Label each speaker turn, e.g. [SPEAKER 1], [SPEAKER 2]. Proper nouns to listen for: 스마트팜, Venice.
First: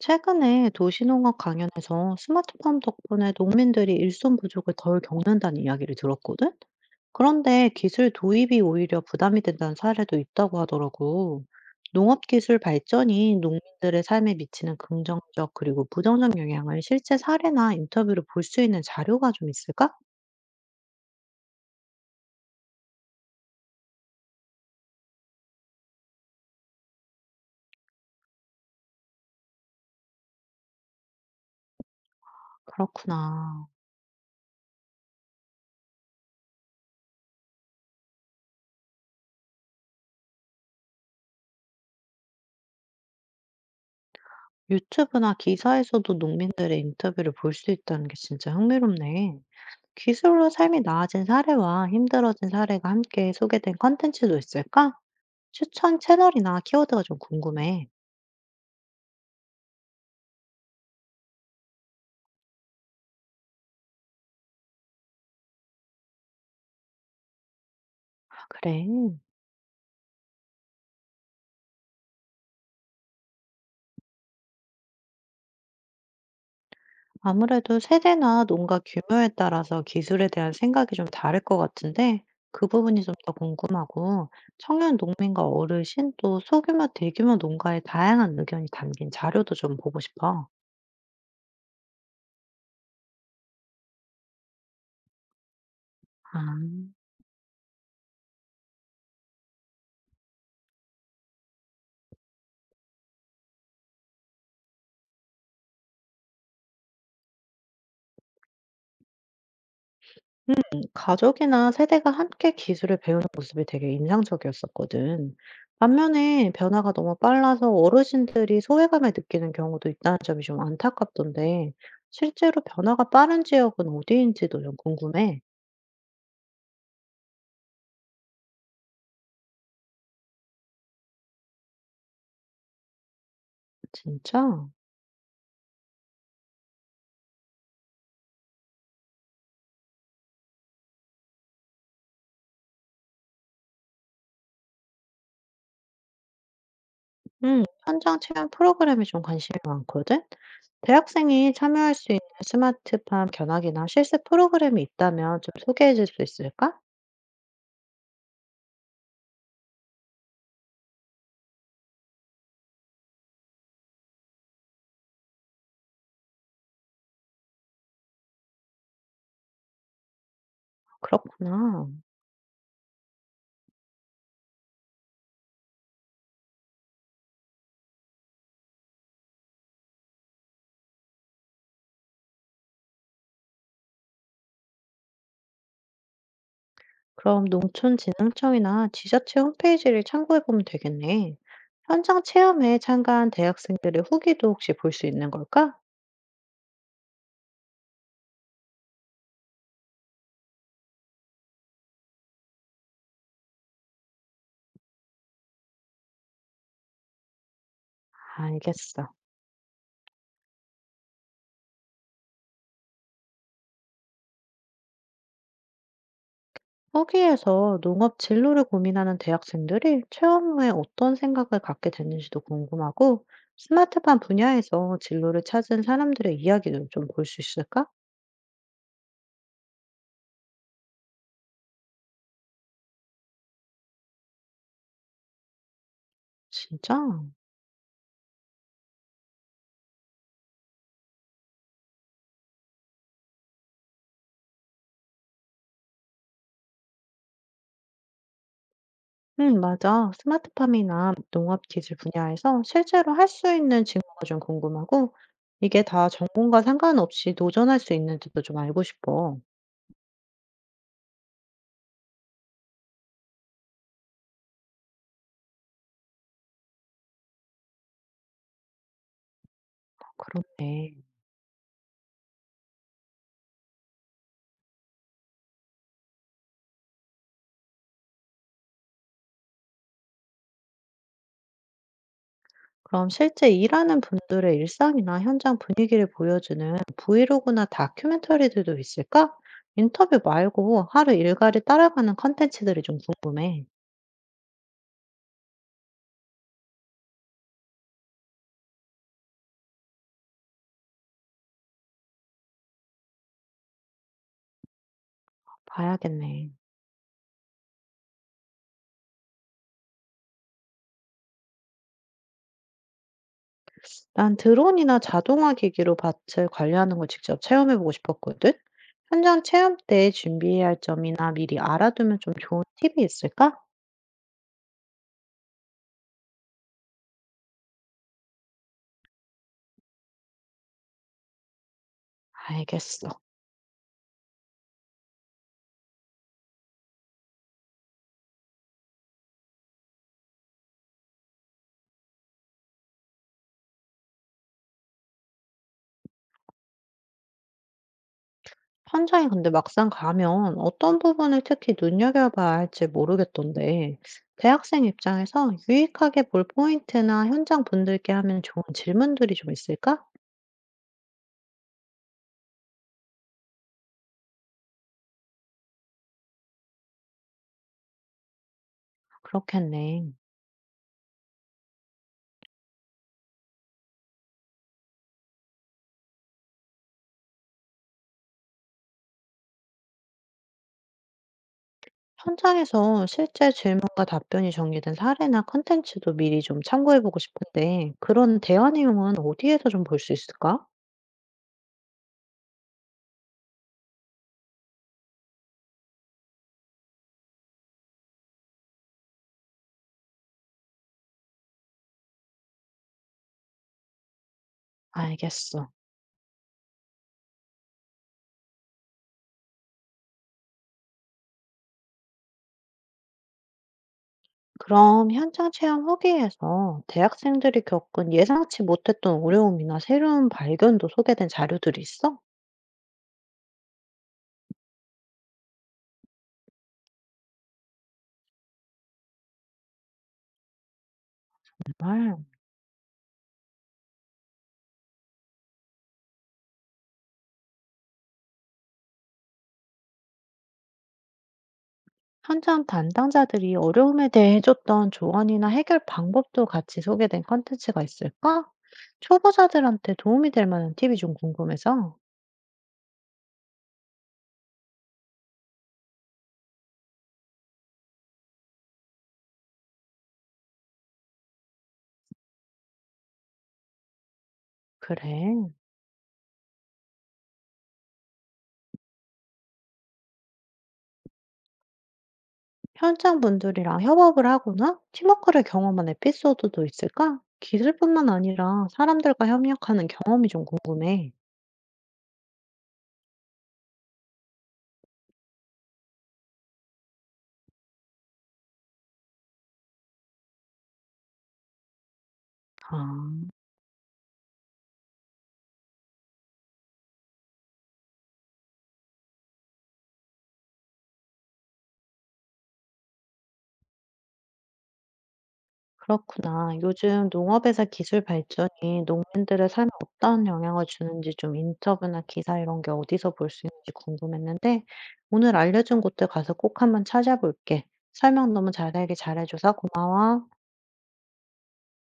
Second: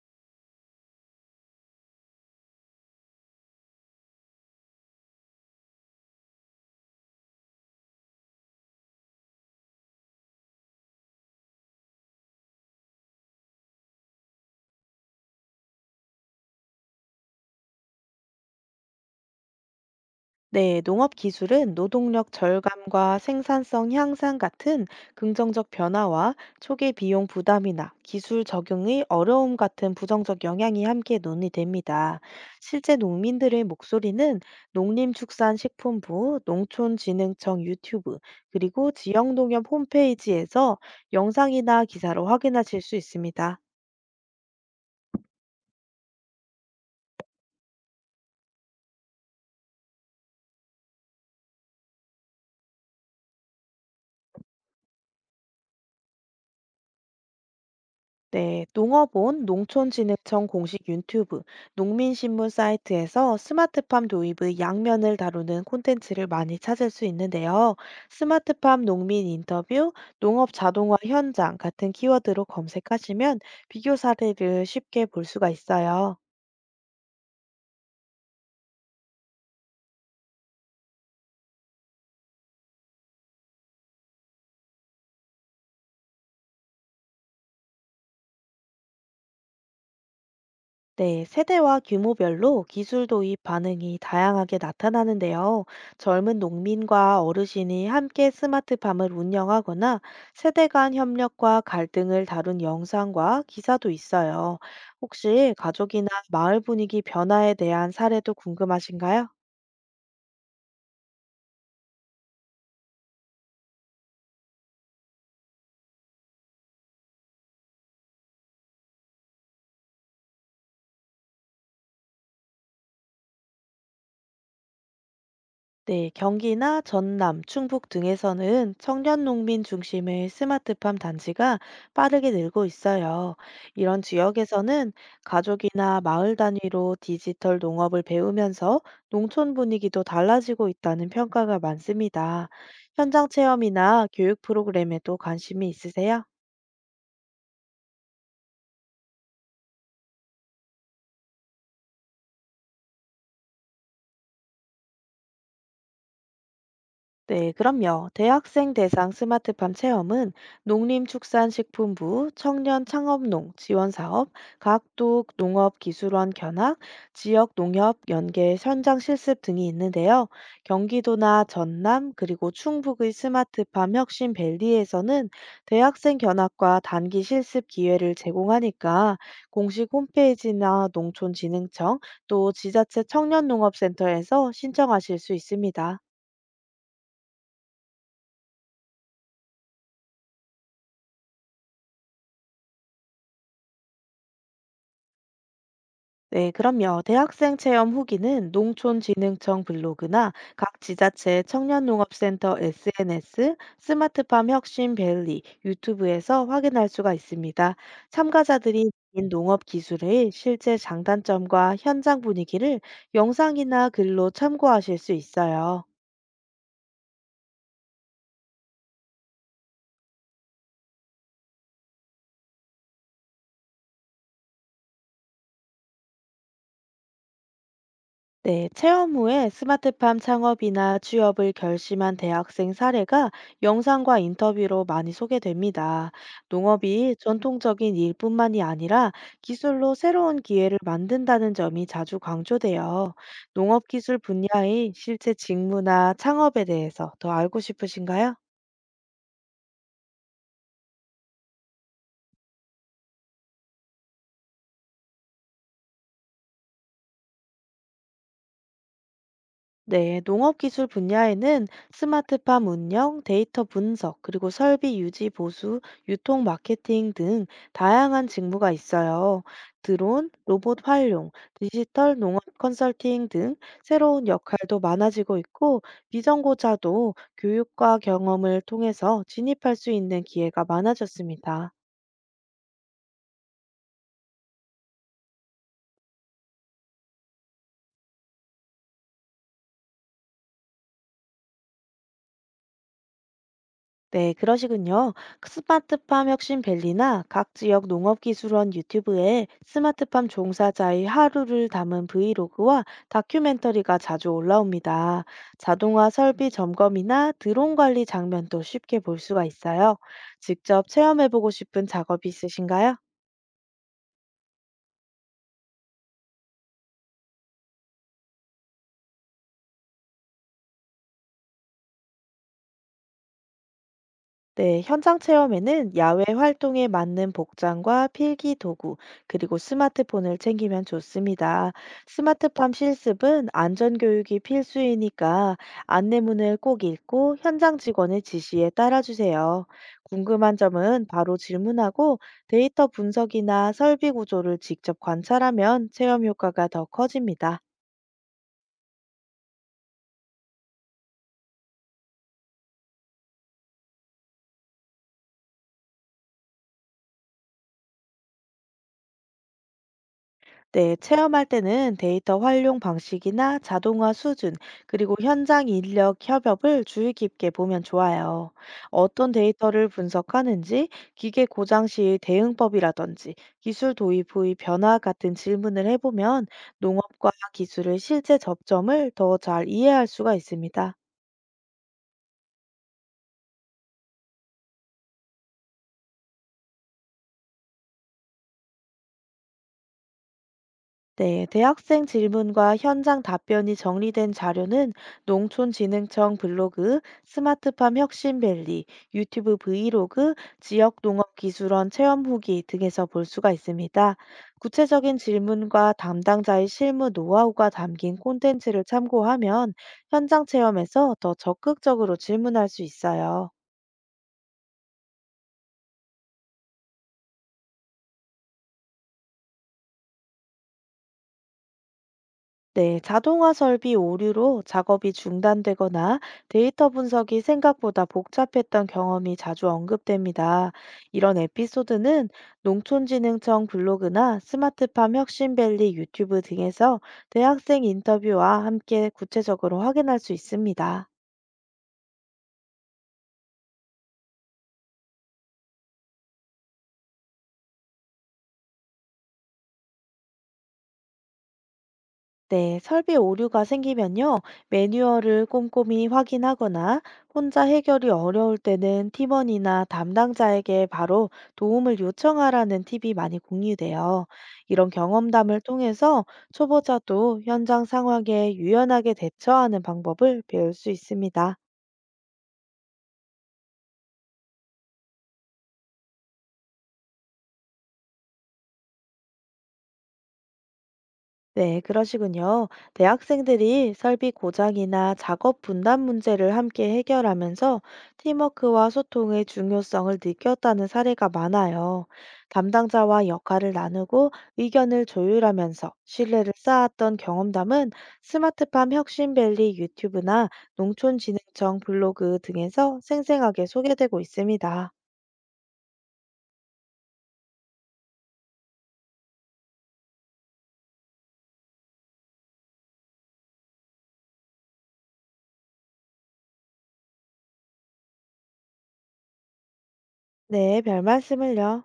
[SPEAKER 1] 최근에 도시농업 강연에서 스마트팜 덕분에 농민들이 일손 부족을 덜 겪는다는 이야기를 들었거든? 그런데 기술 도입이 오히려 부담이 된다는 사례도 있다고 하더라고. 농업 기술 발전이 농민들의 삶에 미치는 긍정적 그리고 부정적 영향을 실제 사례나 인터뷰로 볼 수 있는 자료가 좀 있을까?
[SPEAKER 2] 네, 농업 기술은 노동력 절감과 생산성 향상 같은 긍정적 변화와 초기 비용 부담이나 기술 적용의 어려움 같은 부정적 영향이 함께 논의됩니다. 실제 농민들의
[SPEAKER 1] 그렇구나.
[SPEAKER 2] 목소리는 농림축산식품부, 농촌진흥청 유튜브, 그리고 지역농협 홈페이지에서 영상이나 기사로 확인하실 수 있습니다.
[SPEAKER 1] 유튜브나 기사에서도 농민들의 인터뷰를 볼 수 있다는 게 진짜 흥미롭네. 기술로 삶이 나아진 사례와 힘들어진 사례가 함께 소개된 콘텐츠도 있을까? 추천 채널이나 키워드가 좀 궁금해.
[SPEAKER 2] 네, 농업원 농촌진흥청 공식 유튜브, 농민신문 사이트에서 스마트팜 도입의 양면을 다루는 콘텐츠를 많이 찾을 수 있는데요.
[SPEAKER 1] 아,
[SPEAKER 2] 스마트팜
[SPEAKER 1] 그래.
[SPEAKER 2] 농민 인터뷰, 농업 자동화 현장 같은 키워드로 검색하시면 비교 사례를 쉽게 볼 수가 있어요.
[SPEAKER 1] 아무래도 세대나 농가 규모에 따라서 기술에 대한 생각이 좀 다를 것 같은데 그 부분이 좀 더 궁금하고 청년 농민과 어르신 또 소규모 대규모 농가의 다양한 의견이 담긴 자료도 좀 보고 싶어.
[SPEAKER 2] 네, 세대와 규모별로 기술 도입 반응이 다양하게 나타나는데요. 젊은
[SPEAKER 1] 아.
[SPEAKER 2] 농민과 어르신이 함께 스마트팜을 운영하거나 세대 간 협력과 갈등을 다룬 영상과 기사도 있어요. 혹시 가족이나 마을 분위기 변화에 대한 사례도 궁금하신가요?
[SPEAKER 1] 가족이나 세대가 함께 기술을 배우는 모습이 되게 인상적이었었거든. 반면에 변화가 너무 빨라서 어르신들이 소외감을 느끼는 경우도 있다는 점이 좀 안타깝던데, 실제로 변화가 빠른 지역은 어디인지도 좀 궁금해.
[SPEAKER 2] 네, 경기나 전남, 충북 등에서는 청년 농민 중심의 스마트팜 단지가 빠르게 늘고 있어요. 이런
[SPEAKER 1] 진짜?
[SPEAKER 2] 지역에서는 가족이나 마을 단위로 디지털 농업을 배우면서 농촌 분위기도 달라지고 있다는 평가가 많습니다. 현장 체험이나 교육 프로그램에도 관심이 있으세요?
[SPEAKER 1] 응, 현장 체험 프로그램에 좀 관심이 많거든? 대학생이 참여할 수 있는 스마트팜 견학이나 실습 프로그램이 있다면 좀 소개해 줄 수 있을까?
[SPEAKER 2] 네, 그럼요. 대학생 대상 스마트팜 체험은 농림축산식품부 청년 창업농 지원사업, 각도 농업기술원 견학, 지역 농협 연계 현장 실습 등이 있는데요. 경기도나
[SPEAKER 1] 그렇구나.
[SPEAKER 2] 전남 그리고 충북의 스마트팜 혁신 밸리에서는 대학생 견학과 단기 실습 기회를 제공하니까 공식 홈페이지나 농촌진흥청 또 지자체 청년농업센터에서 신청하실 수 있습니다.
[SPEAKER 1] 그럼 농촌진흥청이나 지자체 홈페이지를 참고해 보면 되겠네. 현장 체험에 참가한 대학생들의 후기도 혹시 볼 수 있는 걸까?
[SPEAKER 2] 네, 그럼요. 대학생 체험 후기는 농촌진흥청 블로그나 각 지자체 청년농업센터 SNS, 스마트팜 혁신밸리 유튜브에서 확인할 수가 있습니다. 참가자들이
[SPEAKER 1] 알겠어.
[SPEAKER 2] 느낀 농업 기술의 실제 장단점과 현장 분위기를 영상이나 글로 참고하실 수 있어요.
[SPEAKER 1] 후기에서 농업 진로를 고민하는 대학생들이 체험 후에 어떤 생각을 갖게 됐는지도 궁금하고, 스마트팜 분야에서 진로를 찾은 사람들의 이야기도 좀 볼 수 있을까?
[SPEAKER 2] 네, 체험 후에 스마트팜 창업이나 취업을 결심한 대학생 사례가 영상과 인터뷰로 많이 소개됩니다.
[SPEAKER 1] 진짜?
[SPEAKER 2] 농업이 전통적인 일뿐만이 아니라 기술로 새로운 기회를 만든다는 점이 자주 강조돼요. 농업 기술 분야의 실제 직무나 창업에 대해서 더 알고 싶으신가요?
[SPEAKER 1] 응, 맞아. 스마트팜이나 농업 기술 분야에서 실제로 할 수 있는 직무가 좀 궁금하고, 이게 다 전공과 상관없이 도전할 수 있는지도 좀 알고 싶어.
[SPEAKER 2] 네, 농업기술 분야에는 스마트팜 운영, 데이터 분석, 그리고 설비 유지 보수, 유통 마케팅 등 다양한 직무가 있어요. 드론, 로봇
[SPEAKER 1] 그렇네.
[SPEAKER 2] 활용, 디지털 농업 컨설팅 등 새로운 역할도 많아지고 있고, 비전고자도 교육과 경험을 통해서 진입할 수 있는 기회가 많아졌습니다.
[SPEAKER 1] 그럼 실제 일하는 분들의 일상이나 현장 분위기를 보여주는 브이로그나 다큐멘터리들도 있을까? 인터뷰 말고 하루 일과를 따라가는 컨텐츠들이 좀 궁금해.
[SPEAKER 2] 네, 그러시군요. 스마트팜 혁신밸리나 각 지역 농업기술원 유튜브에 스마트팜 종사자의 하루를 담은 브이로그와 다큐멘터리가 자주 올라옵니다. 자동화 설비
[SPEAKER 1] 봐야겠네.
[SPEAKER 2] 점검이나 드론 관리 장면도 쉽게 볼 수가 있어요. 직접 체험해보고 싶은 작업이 있으신가요?
[SPEAKER 1] 난 드론이나 자동화 기기로 밭을 관리하는 걸 직접 체험해 보고 싶었거든. 현장 체험 때 준비해야 할 점이나 미리 알아두면 좀 좋은 팁이 있을까?
[SPEAKER 2] 네, 현장 체험에는 야외 활동에 맞는 복장과 필기 도구, 그리고 스마트폰을 챙기면 좋습니다. 스마트팜
[SPEAKER 1] 알겠어.
[SPEAKER 2] 실습은 안전교육이 필수이니까 안내문을 꼭 읽고 현장 직원의 지시에 따라주세요. 궁금한 점은 바로 질문하고 데이터 분석이나 설비 구조를 직접 관찰하면 체험 효과가 더 커집니다.
[SPEAKER 1] 현장에 근데 막상 가면 어떤 부분을 특히 눈여겨봐야 할지 모르겠던데, 대학생 입장에서 유익하게 볼 포인트나 현장 분들께 하면 좋은 질문들이 좀 있을까?
[SPEAKER 2] 네, 체험할 때는 데이터 활용 방식이나 자동화 수준, 그리고 현장 인력 협업을 주의 깊게 보면 좋아요. 어떤 데이터를
[SPEAKER 1] 그렇겠네.
[SPEAKER 2] 분석하는지, 기계 고장 시 대응법이라든지, 기술 도입 후의 변화 같은 질문을 해보면 농업과 기술의 실제 접점을 더 잘 이해할 수가 있습니다.
[SPEAKER 1] 현장에서 실제 질문과 답변이 정리된 사례나 컨텐츠도 미리 좀 참고해보고 싶은데, 그런 대화 내용은 어디에서 좀 볼 수 있을까?
[SPEAKER 2] 네, 대학생 질문과 현장 답변이 정리된 자료는 농촌진흥청 블로그, 스마트팜 혁신밸리, 유튜브 브이로그, 지역농업기술원 체험 후기 등에서 볼 수가 있습니다. 구체적인
[SPEAKER 1] 알겠어.
[SPEAKER 2] 질문과 담당자의 실무 노하우가 담긴 콘텐츠를 참고하면 현장 체험에서 더 적극적으로 질문할 수 있어요.
[SPEAKER 1] 그럼 현장 체험 후기에서 대학생들이 겪은 예상치 못했던 어려움이나 새로운 발견도 소개된 자료들이 있어?
[SPEAKER 2] 네, 자동화 설비 오류로 작업이 중단되거나 데이터 분석이 생각보다 복잡했던 경험이 자주 언급됩니다. 이런
[SPEAKER 1] 정말
[SPEAKER 2] 에피소드는 농촌진흥청 블로그나 스마트팜 혁신밸리 유튜브 등에서 대학생 인터뷰와 함께 구체적으로 확인할 수 있습니다.
[SPEAKER 1] 현장 담당자들이 어려움에 대해 해줬던 조언이나 해결 방법도 같이 소개된 컨텐츠가 있을까? 초보자들한테 도움이 될 만한 팁이 좀 궁금해서.
[SPEAKER 2] 네, 설비 오류가 생기면요, 매뉴얼을 꼼꼼히 확인하거나 혼자 해결이 어려울 때는 팀원이나 담당자에게 바로 도움을 요청하라는 팁이 많이 공유돼요. 이런
[SPEAKER 1] 그래.
[SPEAKER 2] 경험담을 통해서 초보자도 현장 상황에 유연하게 대처하는 방법을 배울 수 있습니다.
[SPEAKER 1] 현장 분들이랑 협업을 하거나 팀워크를 경험한 에피소드도 있을까? 기술뿐만 아니라 사람들과 협력하는 경험이 좀 궁금해.
[SPEAKER 2] 네, 그러시군요. 대학생들이 설비 고장이나 작업 분담 문제를 함께 해결하면서 팀워크와 소통의 중요성을 느꼈다는 사례가 많아요. 담당자와
[SPEAKER 1] 아,
[SPEAKER 2] 역할을 나누고 의견을 조율하면서 신뢰를 쌓았던 경험담은 스마트팜 혁신밸리 유튜브나 농촌진흥청 블로그 등에서 생생하게 소개되고 있습니다.
[SPEAKER 1] 그렇구나. 요즘 농업에서 기술 발전이 농민들의 삶에 어떤 영향을 주는지 좀 인터뷰나 기사 이런 게 어디서 볼 수 있는지 궁금했는데 오늘 알려준 곳들 가서 꼭 한번 찾아볼게. 설명 너무 자세하게 잘해줘서 고마워.
[SPEAKER 2] 네, 별 말씀을요.